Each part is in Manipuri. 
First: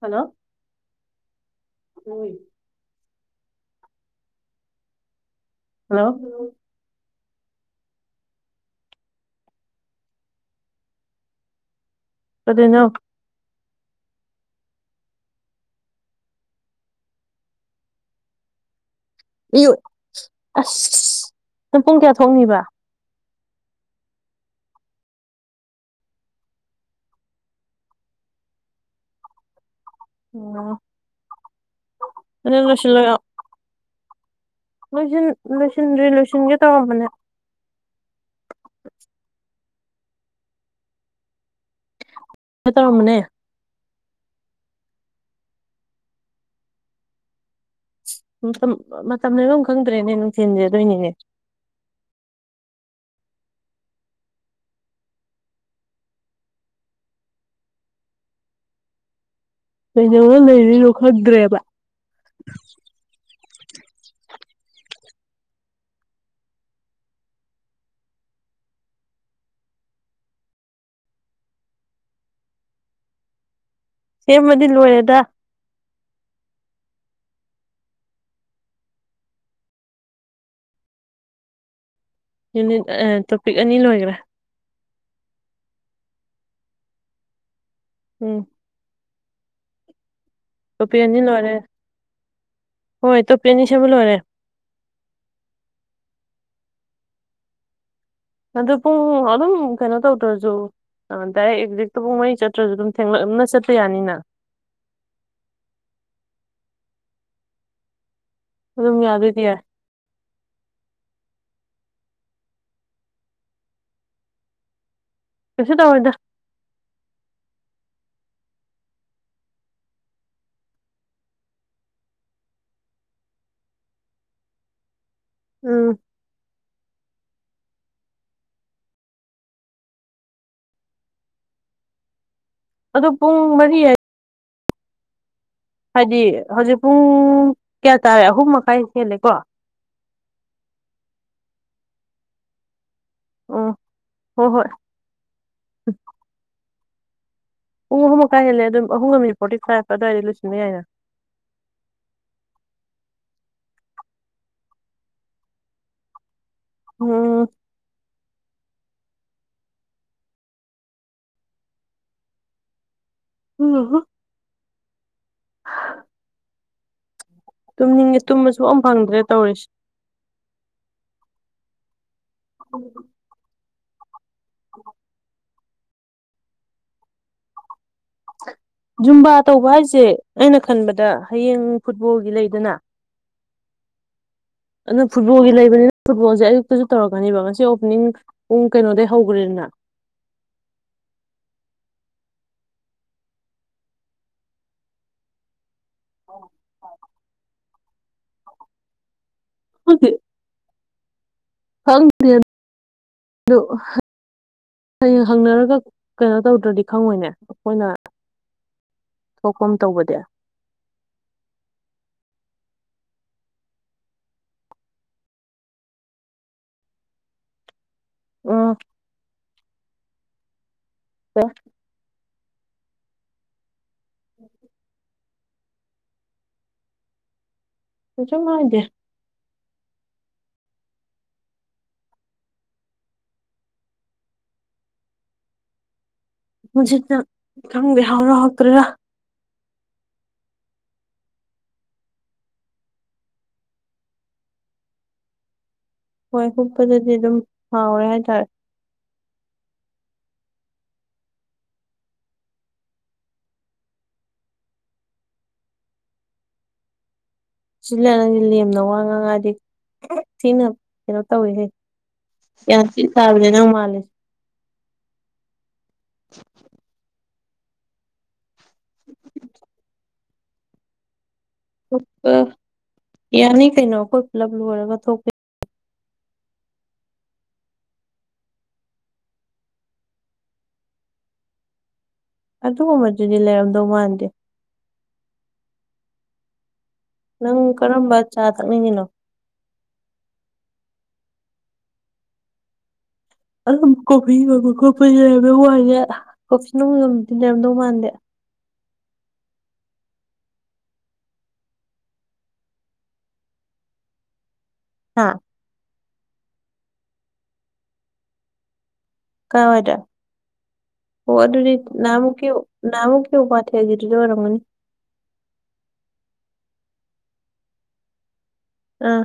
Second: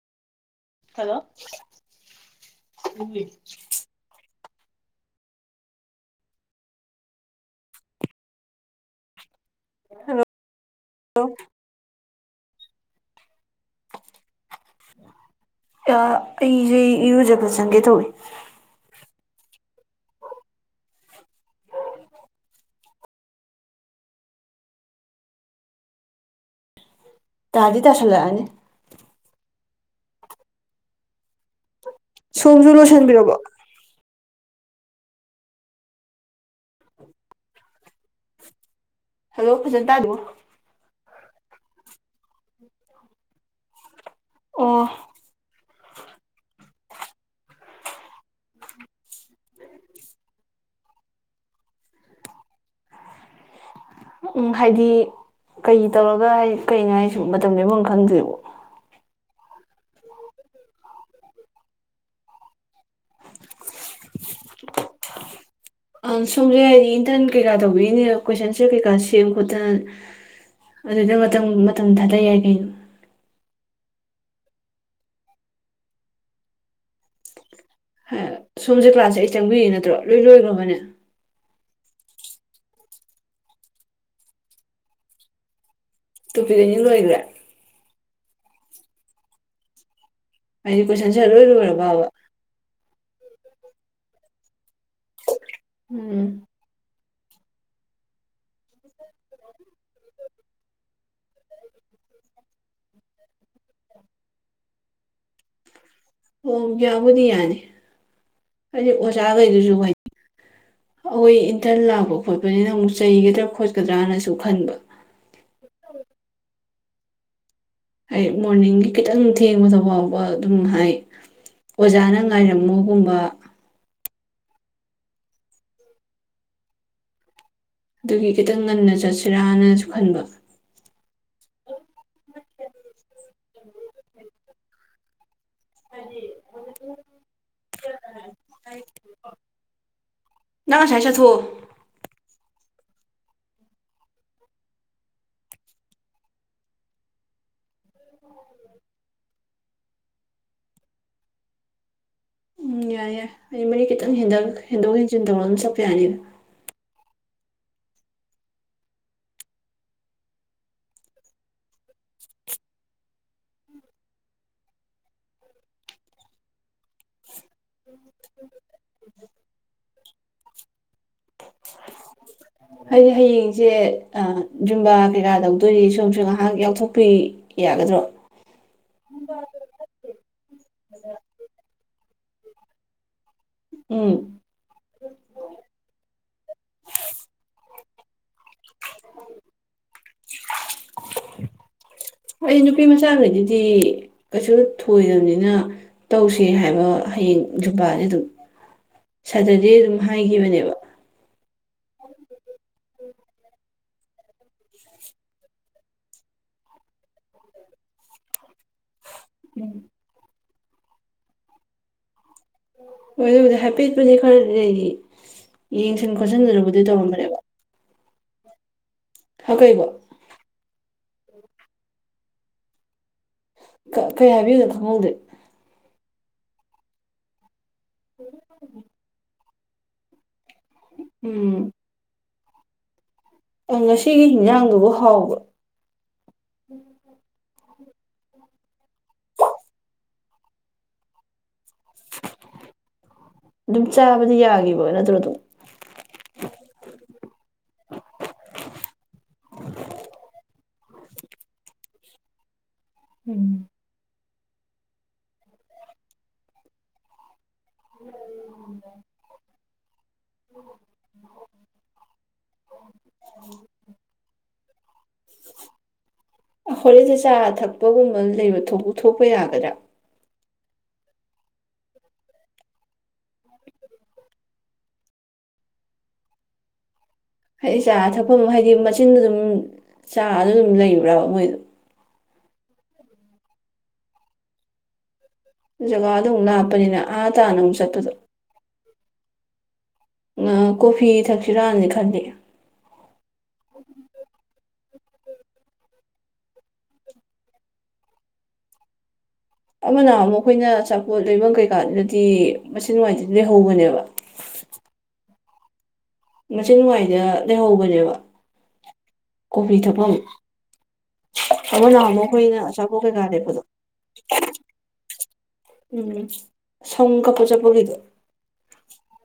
ꯍꯜꯂꯣ ꯍꯜꯂꯣ [unintelligible] ꯍꯜꯂꯣ ꯍꯜꯂꯣ [unintelligible] ꯀꯩꯗꯩꯔꯤꯅꯣ ꯑꯩꯖꯦ ꯏꯔꯨꯖꯕ ꯆꯪꯒꯦ ꯇꯧꯔꯤ [unintelligible] ꯑꯁ ꯅꯪ ꯄꯨꯡ ꯀꯌꯥ ꯊꯣꯛꯅꯤꯕ ꯇꯥꯗꯤ ꯇꯥꯥꯁꯜꯂꯛꯑꯅꯤ ꯑꯣ ꯅꯪ ꯁꯣꯝꯖꯨ ꯂꯣꯏꯁꯟꯕꯤꯔꯕꯣ ꯂꯣꯏꯖꯤꯟ ꯂꯣꯏꯁꯤꯟꯗ꯭ꯔꯤ ꯂꯣꯏꯁꯤꯟꯒꯦ ꯇꯧꯔꯝꯕꯅꯦ ꯗꯣ ꯐꯖꯟ ꯇꯥꯗꯦꯕꯣ ꯈꯥ ꯇꯧꯔꯝꯃꯅꯦ ꯑꯣ ꯃꯇꯝ ꯃꯇꯝ ꯂ ꯑꯗꯨꯝ ꯈꯪꯗ꯭ꯔꯦꯅꯦ ꯅꯨꯡꯊꯤꯟꯁꯦ ꯑꯗꯨꯏꯅꯤꯅꯦ ꯎꯝ ꯍꯥꯏꯗꯤ ꯀꯩ ꯇꯧꯔꯒ ꯍꯥꯏꯗꯤ ꯀꯩꯅꯣ ꯍꯥꯏꯁꯤꯕꯣ ꯃꯇꯝ ꯂꯦꯟꯕꯝ ꯈꯪꯗ꯭꯭ꯔꯦꯕꯣ ꯀꯩꯗꯧꯔ ꯂꯩꯗꯣꯏꯅꯣ ꯈꯪꯗ꯭ꯔꯦꯕ [unintelligible] ꯁꯣꯝꯁꯦ ꯍꯥꯏꯗꯤ ꯏꯟꯇꯔꯟ ꯀꯩꯀꯥ ꯇꯧꯕꯤꯔꯤꯅꯦ ꯀꯣꯏꯁꯟꯁꯦ ꯀꯩꯀꯥ ꯁꯦꯝ ꯈꯣꯠꯇꯅ ꯑꯗꯨꯗ ꯃꯇꯝ ꯃꯇꯝ ꯊꯥꯗ ꯌꯥꯏ ꯀꯩꯅꯣ ꯁꯦꯝꯕꯗꯤ ꯂꯣꯏꯔꯦꯗ ꯁꯣꯝꯁꯦ ꯀ꯭ꯂꯥꯁ ꯑꯩꯠ ꯆꯪꯕꯤꯔꯛꯏ ꯅꯠꯇ꯭ꯔꯣ ꯂꯣꯏ ꯂꯣꯏꯈ꯭ꯔꯕꯅꯦ ꯌꯨꯅꯤꯠ ꯑ ꯇꯣꯄꯤꯛ ꯑꯅꯤ ꯂꯣꯏꯒꯔꯦ ꯇꯣꯄꯤꯛ ꯑꯅꯤ ꯂꯣꯏ꯭ꯒꯔꯦ ꯎꯝ ꯍꯥꯏꯗꯤ ꯇꯣꯄꯤꯛ ꯑꯅꯤ ꯀꯣꯏꯁꯟꯁꯦ ꯂꯣꯏ ꯂꯣꯏꯔꯦ ꯂꯣꯏꯔꯕꯕ ꯍꯣꯏ ꯇꯣꯄꯤꯛ ꯑꯅꯤ ꯁꯦꯝꯕ ꯂꯣꯏꯔꯦ ꯎꯝ ꯑꯗꯨ ꯄꯨꯡ ꯑꯗꯨꯝ ꯀꯩꯅꯣ ꯇꯧꯗꯔꯖꯨ ꯑ ꯗꯥꯏꯔꯦꯛ ꯑꯦꯛꯖꯦꯛꯇꯨ ꯄꯨꯡ ꯃꯔꯤ ꯆꯠꯇ꯭ꯔꯁꯨ ꯑꯗꯨꯝ ꯊꯦꯡꯂꯞꯅ ꯆꯠꯄ ꯌꯥꯅꯤꯅ ꯑꯣ ꯌꯥꯕꯨꯗꯤ ꯌꯥꯅꯤ ꯍꯥꯏꯗꯤ ꯑꯗꯨꯝ ꯌꯥꯗꯣꯏꯗꯤ ꯌꯥꯏ ꯑꯣꯖꯥꯒꯩꯗꯨꯁꯨ [unintelligible] ꯍꯣꯏ ꯏꯟꯇꯔꯟ ꯂꯥꯛꯄ ꯈꯣꯠꯄꯅꯤꯅ ꯑꯃꯨꯛ ꯆꯩꯒꯗ꯭ꯔꯥ ꯈꯣꯠꯀꯗ꯭ꯔꯥꯅꯁꯨ ꯈꯟꯕ ꯀꯩꯁꯨ ꯇꯧꯔꯣꯏꯗ ꯍꯥꯏꯗꯝ ꯃꯣꯔꯅꯤꯡꯒꯤ ꯈꯤꯇꯪ ꯊꯦꯡꯕꯗꯐꯥꯎꯕ ꯑꯗꯨꯝꯅ ꯍꯥꯏ ꯑꯣꯖꯥꯅ ꯉꯥꯏꯔꯝꯃꯣꯒꯨꯝꯕ ꯎꯝ ꯑꯗꯨꯒꯤ ꯈꯤꯇꯪ ꯉꯟꯅ ꯆꯠꯁꯤꯔꯥꯅꯁꯨ ꯈꯟꯕ ꯑꯗꯣ ꯄꯨꯡ ꯃꯔꯤ ꯍꯥꯏ ꯍꯥꯏꯗꯤ ꯍꯧꯖꯤꯛ ꯄꯨꯡ ꯀꯌꯥ ꯇꯥꯔꯦ ꯑꯍꯨꯝ ꯃꯈꯥꯏ ꯍꯦꯜꯂꯦꯀꯣ ꯅꯪ ꯑꯁꯥꯏ ꯆꯠꯊꯣꯛꯑꯣ ꯑꯣ ꯍꯣꯏ ꯍꯣꯏ ꯄꯨꯡ ꯑꯍꯨꯝ ꯃꯈꯥꯏ ꯍꯦꯜꯂꯦ ꯑꯗꯨꯝ ꯑꯍꯨꯝꯒ ꯃꯤꯅꯤꯠ ꯐꯣꯔꯇꯤ ꯐꯥꯏꯚ ꯑꯗꯥꯏꯗ ꯂꯣꯏꯁꯤꯟꯕ ꯌꯥꯏꯅ ꯎꯝ ꯌꯥꯏ ꯌꯥꯏ ꯑꯩ ꯃꯔꯤ ꯈꯤꯇꯪ ꯍꯦꯟꯗꯔꯒ ꯍꯦꯟꯗꯣꯛ ꯍꯦꯟꯖꯤꯟ ꯇꯧꯔꯒ ꯑꯗꯨꯝ ꯆꯠꯄ ꯌꯥꯅꯤꯅ ꯑꯣ [unintelligible] [inaudible] ꯇꯨꯝꯅꯤꯡꯉꯦ ꯇꯨꯝꯕꯁꯨ ꯐꯪ ꯐꯪꯗ꯭ꯔꯦ ꯇꯧꯔꯤꯁꯦ ꯍꯥꯏꯗꯤ ꯍꯌꯦꯡꯁꯦ ꯑꯥ ꯖꯨꯝꯕꯥ ꯀꯩꯀꯥꯗꯧ ꯗꯨꯏ ꯁꯣꯝꯁꯨ ꯉꯥꯍꯥꯛ ꯌꯥꯎꯊꯣꯛꯄꯤ ꯌꯥꯒꯗ꯭ꯔꯣ ꯖꯨꯝꯕꯥ ꯇꯧꯕ ꯍꯥꯏꯁꯦ ꯑꯩꯅ ꯈꯟꯕꯗ ꯍꯌꯦꯡ ꯐꯨꯠꯕꯣꯜꯒꯤ ꯂꯩꯗꯅ ꯎꯝ ꯑꯗꯨꯅ ꯐꯨꯠꯕꯣꯜꯒꯤ ꯂꯩꯕꯅꯤꯅ ꯐꯨꯠꯕꯣꯜꯖꯦ ꯑꯌꯨꯛꯇꯖꯨ ꯇꯧꯔꯛꯀꯅꯦꯕ ꯉꯁꯤ ꯑꯣꯄꯅꯤꯡ ꯄꯨꯡ ꯀꯩꯅꯣꯗꯩ ꯍꯧꯒꯔꯦꯗꯅ [inaudible] ꯑꯩ ꯅꯨꯄꯤ ꯃꯆꯥꯒꯩꯗꯗꯤ ꯀꯩꯁꯨ ꯊꯣꯏꯗꯕꯅꯤꯅ ꯇꯧꯁꯦ ꯍꯥꯏꯕ ꯍꯌꯦꯡ ꯖꯨꯞꯄꯥꯖꯦ ꯑꯗꯨꯝ ꯁꯇꯔꯗꯦ ꯑꯗꯨꯝ ꯈꯪꯗꯦ ꯍꯥꯏꯒꯤꯕꯅꯦꯕ [unintelligible] ꯍꯤꯌꯦꯡ ꯍꯪꯅꯔꯒ ꯀꯩꯅꯣ ꯇꯧꯗ꯭ꯔꯗꯤ ꯈꯪꯉꯣꯏꯅꯦ ꯑꯩꯈꯣꯏꯅ ꯊꯣꯛꯄ ꯑꯃ ꯎꯝ ꯇꯧꯕꯗꯤ ꯍꯣꯏ ꯑꯗꯨꯕꯨꯗꯤ ꯍꯥꯏꯐꯦꯠꯄꯨꯗꯤ ꯈꯔ ꯂꯩꯔꯤ ꯌꯦꯡꯁꯤꯟ ꯈꯣꯠꯆꯤꯟꯗꯨꯅꯗꯤ ꯇꯧꯔꯝꯕꯅꯦꯕ ꯑꫭ ꯍꯥ ꯀꯩꯕꯨ [unintelligible] ꯀꯩ ꯍꯥꯏꯕꯤꯌꯨꯗꯅꯣ ꯈꯪꯍꯧꯗꯦ ꯀꯩꯁꯨꯝ ꯍꯥꯏꯗꯦ ꯎꯝ ꯑꯦ ꯉꯁꯤꯒꯤ ꯍꯤꯟꯖꯥꯡꯗꯨꯕꯨ ꯍꯥꯎꯕꯔꯣ ꯄꯨꯟꯁꯤꯠꯇ ꯈꯪꯗꯦ ꯍꯥꯎꯔꯤꯔ ꯍꯧꯛꯇ꯭ꯔꯤꯔꯥ ꯑꯗꯨꯝ ꯆꯥꯕꯗꯤ ꯌꯥꯒꯤꯕ ꯅꯠꯇ꯭ꯔꯣ ꯑꯗꯨꯝ ꯍꯣꯏ ꯍꯨꯞꯄꯗꯗꯤ ꯑꯗꯨꯝ ꯍꯥꯎꯔꯦ ꯍꯥꯏꯇꯥꯔꯦ [inaudible] ꯎꯝ ꯆꯤꯂꯥ ꯅꯪꯗꯤ ꯂꯦꯝꯅ ꯋꯥ ꯉꯥꯉꯛꯑꯗꯤ ꯊꯤꯅ ꯀꯩꯅꯣ ꯇꯧꯏ ꯍꯦ ꯒꯌꯥꯟ ꯊꯤ ꯇꯥꯕꯅꯦ ꯅꯪ ꯃꯥꯜꯂꯤꯁꯦ [inaudible] ꯍꯣꯔꯦꯟꯁꯦ ꯆꯥ ꯊꯛꯄꯒꯨꯝꯕ ꯂꯩꯕ ꯊꯄ ꯊꯣꯛꯄ ꯌꯥꯒꯗ꯭ꯔꯥ ꯊꫭꯛꯄꯥ ꯌꯥꯅꯤ ꯀꯩꯅꯣ ꯑꯩꯈꯣꯏ ꯄꯨꯂꯞ ꯂꯣꯏꯔꯒ ꯊꯣꯛꯀꯦ ꯍꯥꯏꯗꯤ ꯆꯥ ꯊꯛꯐꯝ ꯍꯥꯏꯗꯤ ꯃꯆꯤꯟꯗꯨ ꯑꯗꯨꯝ ꯆꯥ ꯑꯗꫭ ꯑꯗꯨꯝ ꯂꯩꯕ꯭ꯔꯕ ꯃꯣꯏꯗꯣ ꯑꯗꯨꯒꯨꯝꯕꯗꯨꯗꯤ ꯂꯩꯔꯝꯗꯧ ꯃꯥꯟꯗꯦ ꯖꯒꯥꯗꫭ ꯑꯃꯨꯛ ꯂꯞꯄꯅꯤꯅ ꯅꯪ ꯀꯔꯝꯕ ꯆꯥ ꯊꯛꯅꯤꯡꯉꯤꯅꯣ ꯀꯣꯐꯤ ꯊꯛꯁꯤꯔꯅꯗꯤ ꯈꯟꯂꯤ ꯑꯗꯨꯝ ꯀꯣꯐꯤ ꯌꫭꯟꯕ ꯈꯣꯠꯄ ꯂꯩꯔꯝꯗꯧ ꯃꯥꯟꯗꯦ ꯀꯣꯐꯤ ꯅꯨꯟ ꯌꫭꯟꯕꯗꯤ ꯂꯩꯔꯝꯗꯧ ꯃꯥꯟꯗꯦ ꯑꯃꯅ ꯑꯃꯨꯛ ꯑꯩꯈꯣꯏꯅ ꯑꯆꯥꯄꯣꯠ ꯂꯩꯐꯝ ꯀꯩꯀꯥꯗꯨꯗꯗꯤ ꯃꯁꯤꯡ ꯋꯥꯏꯗꯗꯤ ꯂꯩꯍꯧꯕꯅꯦꯕ ꯍꯥꯥ ꯃꯆꯤꯟ ꯅꯋꯥꯏꯗ ꯂꯩꯍꯧꯕꯅꯦꯕ ꯀꯣꯐꯤ ꯀꯥꯏꯋꯥꯏꯗ ꯊꯛꯐꯝ ꯑꯣ ꯑꯗꯨꯗꯤ ꯑꯃ ꯅꯍꯥꯟꯃꯛ ꯅꯍꯥꯟꯃꯨꯛꯀꯤ ꯑꯩꯈꯣꯏꯅ ꯑꯆꯥꯄꯣꯠ ꯀꯩꯀꯥ ꯅꯍꯥꯟꯃꯨꯛꯀꯤ ꯂꯩꯔꯛꯄꯗꯣ ꯎꯃꯥꯊꯦꯜꯒꯤꯗꯨꯗ ꯑꯣꯏꯔꯝꯒꯅꯤ ꯎꯝ ꯁꯝ ꯀꯛꯄ ꯆꯠꯄꯒꯤꯗꯣ ꯑꯥ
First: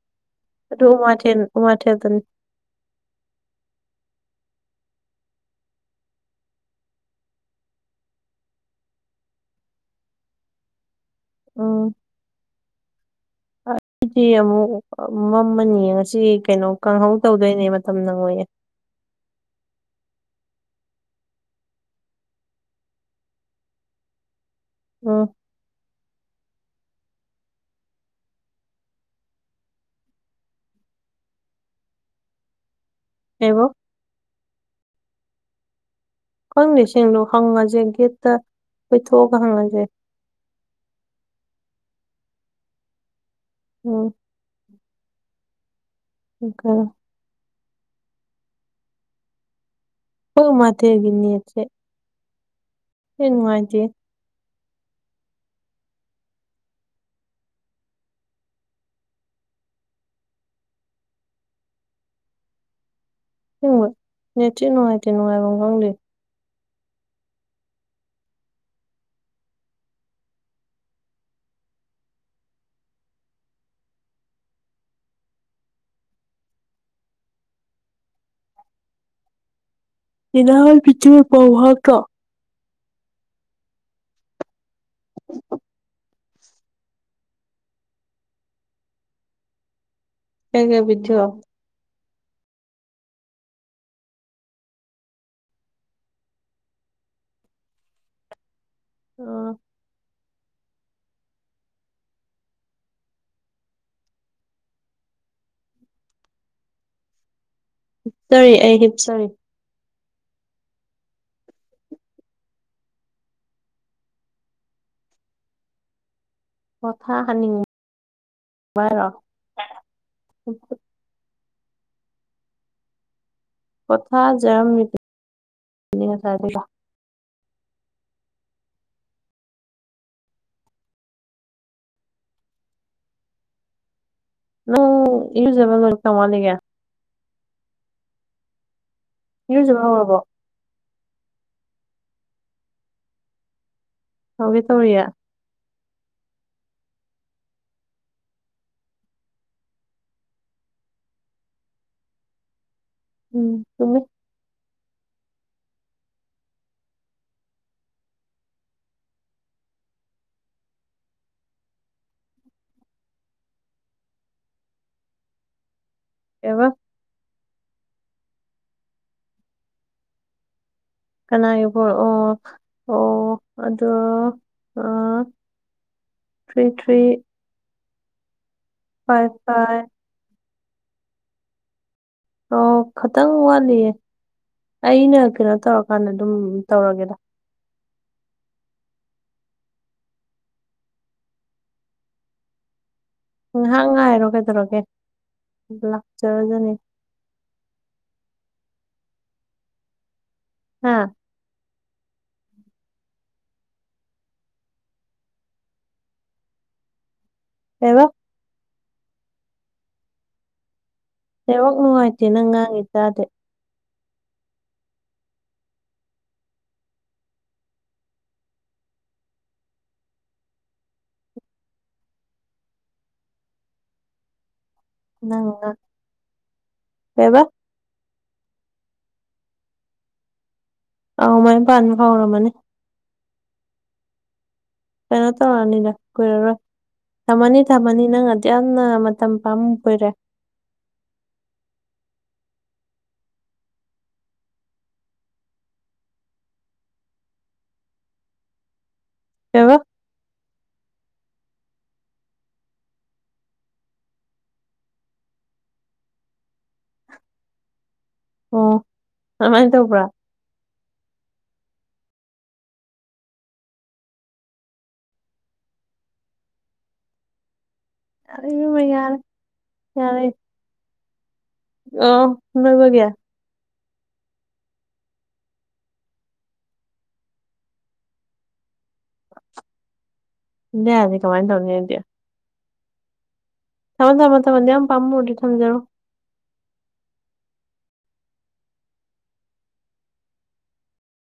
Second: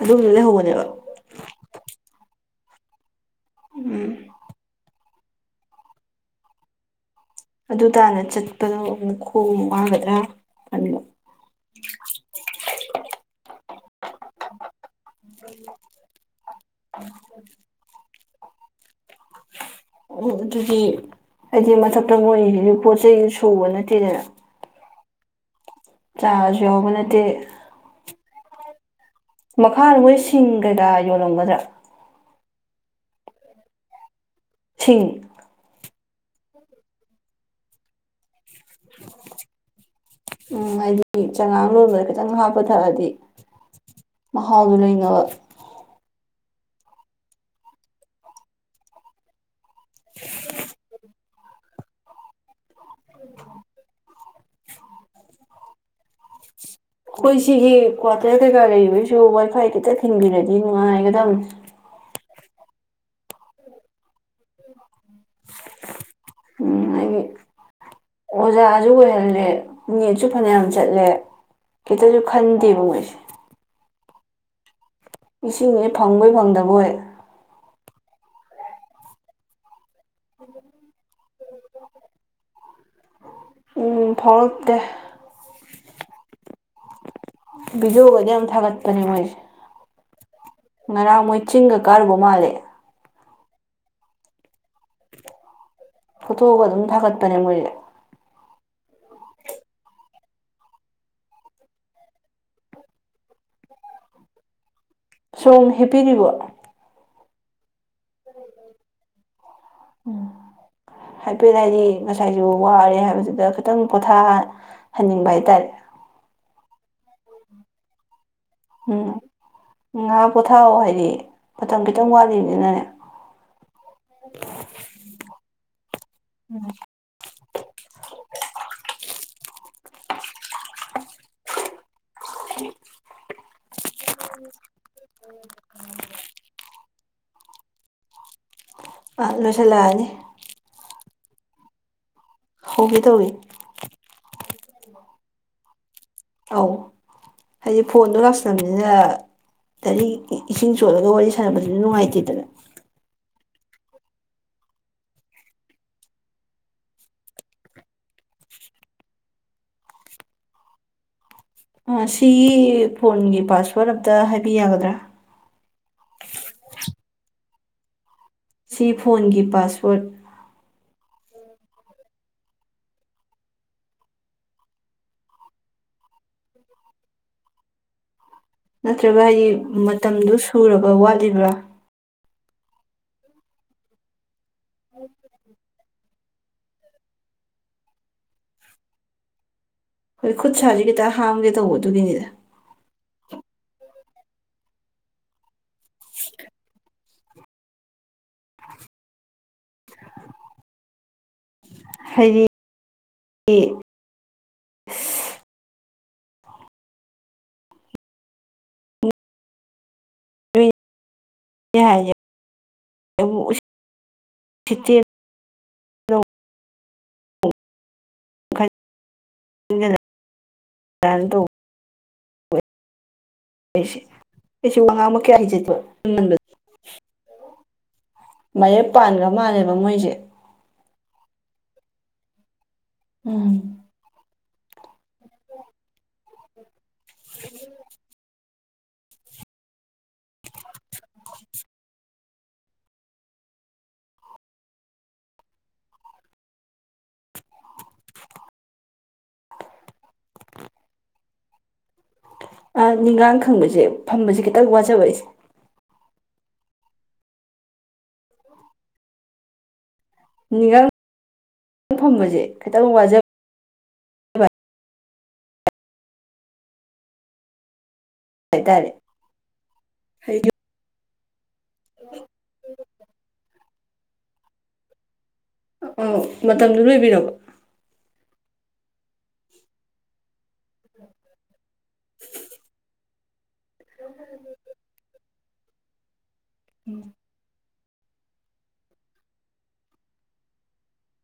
ꯑꯗꯨꯗꯥ ꯂꯩꯍꯧꯕꯅꯦ ꯑꯗꯨ ꯎꯃꯥꯊ ꯎꯃꯥꯊ ꯗꯅꯤ ꯎꯝ ꯑꯗꯨ ꯇꯥꯅ ꯆꯠꯄꯗꯣ ꯈꯣꯡ ꯋꯥꯒꯗ꯭ꯔꯥ ꯈꯥꯟꯕ ꯑꯥ ꯁꯤꯗꯤ ꯑꯃꯨꯛ ꯃꯝꯃꯅꯤ ꯉꯁꯤ ꯀꯩꯅꯣ ꯀꯪꯡꯍꯧ ꯇꯧꯗꯣꯏꯅꯦ ꯃꯇꯝ ꯅꯪꯉꯣꯏꯌꯦ ꯑꯣ ꯑꯗꯨꯗꯤ ꯑꯩꯗꯤ ꯃꯊꯛꯇ ꯃꯣꯏꯔꯤꯁꯤꯁꯨ ꯄꯣꯠ ꯆꯩ ꯁꯨꯕ ꯅꯠꯇꯦꯗꯅ ꯑꯣ ꯆꯥꯔꯁꯨ ꯌꯥꯎꯕ ꯅꯠꯇꯦ ꯃꯈꯥ ꯃꯣꯏ ꯁꯤꯡ ꯀꯩꯗꯥ ꯌꯣꯜꯂꯝꯒꯗ꯭ꯔꯥ ꯍꯕꯨ ꯁꯤ ꯈꯈꯪ ꯂꯤꯁꯤꯡꯗꯣ ꯍꯪꯉꯁꯦ ꯒꯦꯠꯇ ꯀꯣꯏꯊꯣꯛꯑꯒ ꯍꯪꯉꯁꯦ ꯎꯝ ꯍꯥꯏꯗꯤ ꯆꯉꯥꯡ ꯂꯣꯕꯗ ꯈꯤꯇꯪ ꯍꯥꯞꯄ ꯊꯛꯑꯗꯤ ꯎꯝ ꯃꯍꯥꯎꯗꯨ ꯂꯩꯅꯕ ꯏꯀ [unintelligible] ꯍꯣ ꯃꯥꯊꯦꯒꯤ ꯅꯦꯠꯁꯦ ꯍꯣꯏ ꯅꯨꯡꯉꯥꯏꯇꯦ ꯑꯩꯈꯣꯏ ꯁꯤꯒꯤ ꯀ꯭ꯋꯥꯇꯔ ꯀꯩꯀꯥ ꯂꯩꯕꯩꯁꯤꯁꯨ ꯋꯥꯏꯐꯥꯏ ꯈꯤꯇ ꯈꯤꯟꯕꯤꯔꯗꯤ ꯅꯨꯡꯉꯥꯏꯒꯗꯕꯅꯦ ꯍꯣꯏ ꯅꯦꯠꯁꯦ ꯅꯨꯡꯉꯥꯏꯇꯦ ꯅꯨꯡꯉꯥꯏꯕꯝ ꯈꯪꯗꯦ ꯎꯝ ꯍꯥꯏꯌꯨ ꯑꯣꯖꯥꯁꯨ ꯑꯣꯏꯍꯜꯗꯦ ꯅꯦꯠꯁꯨ ꯐꯅꯌꯥꯝ ꯆꯠꯂꯦ ꯈꯤꯇꯁꯨ ꯈꯟꯗꯦꯕ ꯃꯣꯏꯁꯦ ꯏꯁꯤꯡꯅꯦ ꯐꯪꯕꯣꯏ ꯐꯪꯗꯕꯣꯏ ꯁꯤꯅꯍꯟ ꯕꯤꯗꯤꯑꯣ ꯇꯧ ꯍꯥꯏꯗ꯭ꯔꯣ ꯎ ꯐꯥꯎꯔꯛꯇꯦ ꯕꯤꯖꯣꯒꯗꯤ ꯌꯥꯝ ꯊꯥꯒꯠꯄꯅꯦ ꯃꯣꯏꯁꯦ ꯀꯩ ꯀꯩ ꯉꯔꯥꯡ ꯕꯤꯗꯤꯑꯣ ꯃꯣꯏ ꯆꯤꯡꯒ ꯀꯥꯔꯨꯕ ꯃꯥꯜꯂꯦ ꯐꯣꯊꯣꯛꯑꯒ ꯑꯗꯨꯝ ꯊꯥꯒꯠꯄꯅꯦ ꯃꯣꯏꯁꯦ ꯑꯣ ꯁꯣꯝ ꯍꯦꯞꯄꯤꯔꯤꯕꯣ ꯍꯤꯞꯆꯔꯤ ꯑꯩ ꯍꯤꯞꯆꯔꯤ [unintelligible] ꯍꯥꯏꯐꯦꯠ ꯍꯥꯏꯗꯤ ꯉꯁꯥꯏꯁꯨ ꯋꯥꯔꯦ ꯍꯥꯏꯕꯗꯨꯗ ꯈꯤꯇꯪ ꯄꯣꯊꯥꯍꯟꯅꯤꯡꯕ ꯍꯥꯏꯇꯥꯔꯦ ꯄꯣꯊꯥꯍꯟꯅꯤꯡ ꯎꯝ ꯉꯥꯏꯍꯥꯛ ꯄꯣꯊꯔꯣ ꯍꯥꯏꯔꯛ ꯑꯦ ꯃꯇꯝ ꯈꯤꯇꯪ ꯋꯥꯠꯂꯤꯕꯅꯅꯦ ꯄꯣꯊꯖꯔꯝꯃꯦ ꯉꯁꯥꯏꯗꯨꯗ ꯅꯪ ꯏꯌꯨꯖꯒꯗ ꯀꯌꯥꯝ ꯋꯥꯠꯂꯤꯒꯦ ꯑꯥ ꯏꯔꯨꯖꯕ ꯂꯣꯏꯁꯤꯜꯂꯛꯑꯅꯤ ꯍꯧꯔꯕꯣ ꯍꯧꯒꯦ ꯇꯧꯋꯦ ꯍꯧꯒꯦ ꯇꯧꯔꯤꯌꯦ ꯑꯧ ꯍꯥꯏꯗꯤ ꯐꯣꯟꯗꯣ ꯂꯥꯛꯁꯟꯕꯅꯤꯅ ꯒꯥꯔꯤ ꯏꯁꯤꯡ ꯆꯣꯠꯂꯒ ꯋꯥꯔꯤ ꯁꯥꯟꯅꯕꯗꯨꯁꯨ ꯅꯨꯡꯉꯥꯏꯇꯦꯗꯅ ꯎꯝ ꯆꯨꯝꯃꯦ ꯁꯤ ꯐꯣꯟꯒꯤ ꯄꯥꯁꯋꯥꯔꯗ ꯑꯝꯇ ꯍꯥꯏꯕꯤ ꯌꯥꯒꯗ꯭ꯔꯥ ꯀꯩꯕ ꯁꯤ ꯐꯣꯟꯒꯤ ꯄꯥꯁꯋꯥ꯭ꯔꯠ ꯀꯅꯥꯒꯤ ꯐꯣꯟ ꯑꯣ ꯑꯣ ꯑꯣ ꯑꯗꯣ ꯑꯣ ꯊ꯭ꯔꯤ ꯊ꯭ꯔꯤ ꯅꯠꯇ꯭ꯔꯒ ꯐꯥꯏꯚ ꯍꯥꯏꯗꯤ ꯐꯥꯏꯚ ꯃꯇꯝꯗꯨ ꯁꯨꯔꯕ ꯋꯥꯠꯂꯤꯕ꯭ꯔꯥ ꯑꯣ ꯈꯤꯇꯪ ꯋꯥꯠꯂꯤꯌꯦ ꯑꯩꯅ ꯀꯩꯅꯣ ꯇꯧꯔꯀꯥꯟꯗ ꯑꯗꯨꯝ ꯇꯧꯔꯒꯦꯗ ꯍꯣꯏ ꯈꯨꯠ ꯁꯥꯥꯁꯦ ꯈꯤꯇ ꯍꯥꯝꯒꯦ ꯇꯧꯕ ꯑꯗꯨꯒꯤꯅꯤꯗ ꯉꯥꯏꯍꯥꯛ ꯉꯥꯏꯔꯣ ꯀꯩꯗꯧꯔꯒꯦ ꯂꯥꯛꯆꯔꯖꯅꯤ [inaudible] ꯍꯥꯥ ꯍꯥꯏꯗꯤ ꯀꯩꯕ ꯅꯣꯏꯅꯦ ꯅꯦꯠꯋꯛ ꯍꯥꯏꯁꯦ ꯅꯨꯡꯉꯥꯏꯇꯦ ꯅꯪ ꯉꯥꯡꯉꯤꯗꯣ ꯇꯥꯗꯦ ꯑꯃꯨꯛ [unintelligible] [unintelligible] ꯅꯪ ꯉꯥꯡ [unintelligible] ꯀꯩꯕ ꯃꯌꯦꯛ ꯄꯥꯟꯈ꯭ꯔ ꯃꯥꯜꯂꯦꯕ ꯃꯣꯏꯁꯦ ꯑꯥꯎ ꯃꯥꯏꯨꯝ ꯄꯥꯟꯕ ꯐꯥꯎꯔꯝꯃꯅꯤ ꯎꯝ ꯀꯩꯅꯣ ꯇꯧꯔꯅꯤꯗ ꯀꯨꯏꯔꯔꯣꯏ ꯊꯝꯃꯅꯤ ꯊꯝꯃꯅꯤ ꯅꯪ ꯑꯗꯨ ꯌꯥꯝꯅ ꯃꯇꯝ ꯄꯝꯃꯨꯕꯣꯏꯔꯦ [unintelligible] ꯀꯩꯕ ꯅꯤꯡꯒꯥꯡ ꯈꯪꯕꯁꯦ ꯐꯝꯕꯁꯦ ꯈꯤꯇꯪ ꯋꯥꯖꯕ ꯑꯩꯁꯦ ꯑꯣ ꯑꯗꯨꯃꯥꯏꯅ ꯇꯧꯕ꯭ꯔꯥ ꯅꯤꯡꯥꯡ ꯐꯪꯕꯁꯦ ꯈꯤꯇꯪ ꯋꯥꯖꯕ ꯌꯥꯔꯦ ꯏꯕꯦꯝꯃ ꯍꯥꯏꯇꯥꯔꯦ ꯌꯥꯔꯦ ꯌꯥꯔꯦ ꯍꯥꯏꯗꯤ ꯑ ꯁꯃꯔꯤꯕꯒꯌꯥ ꯑꯥ ꯃꯇꯝꯗꯨ ꯂꯣꯏꯕꯤꯔꯕꯣ ꯁꯤꯟꯗ ꯌꯔꯔꯣꯏ ꯀꯃꯥꯏꯅ ꯇꯧꯅꯤ ꯑꯧꯗꯤ [inaudible] ꯊꯝꯃꯣ ꯊꯝꯃꯣ ꯃꯇꯝ ꯑꯗꯨꯛꯌꯥꯝ ꯄꯥꯃꯨꯔꯗꯤ ꯊꯝꯖꯔꯣ ꯎꯝ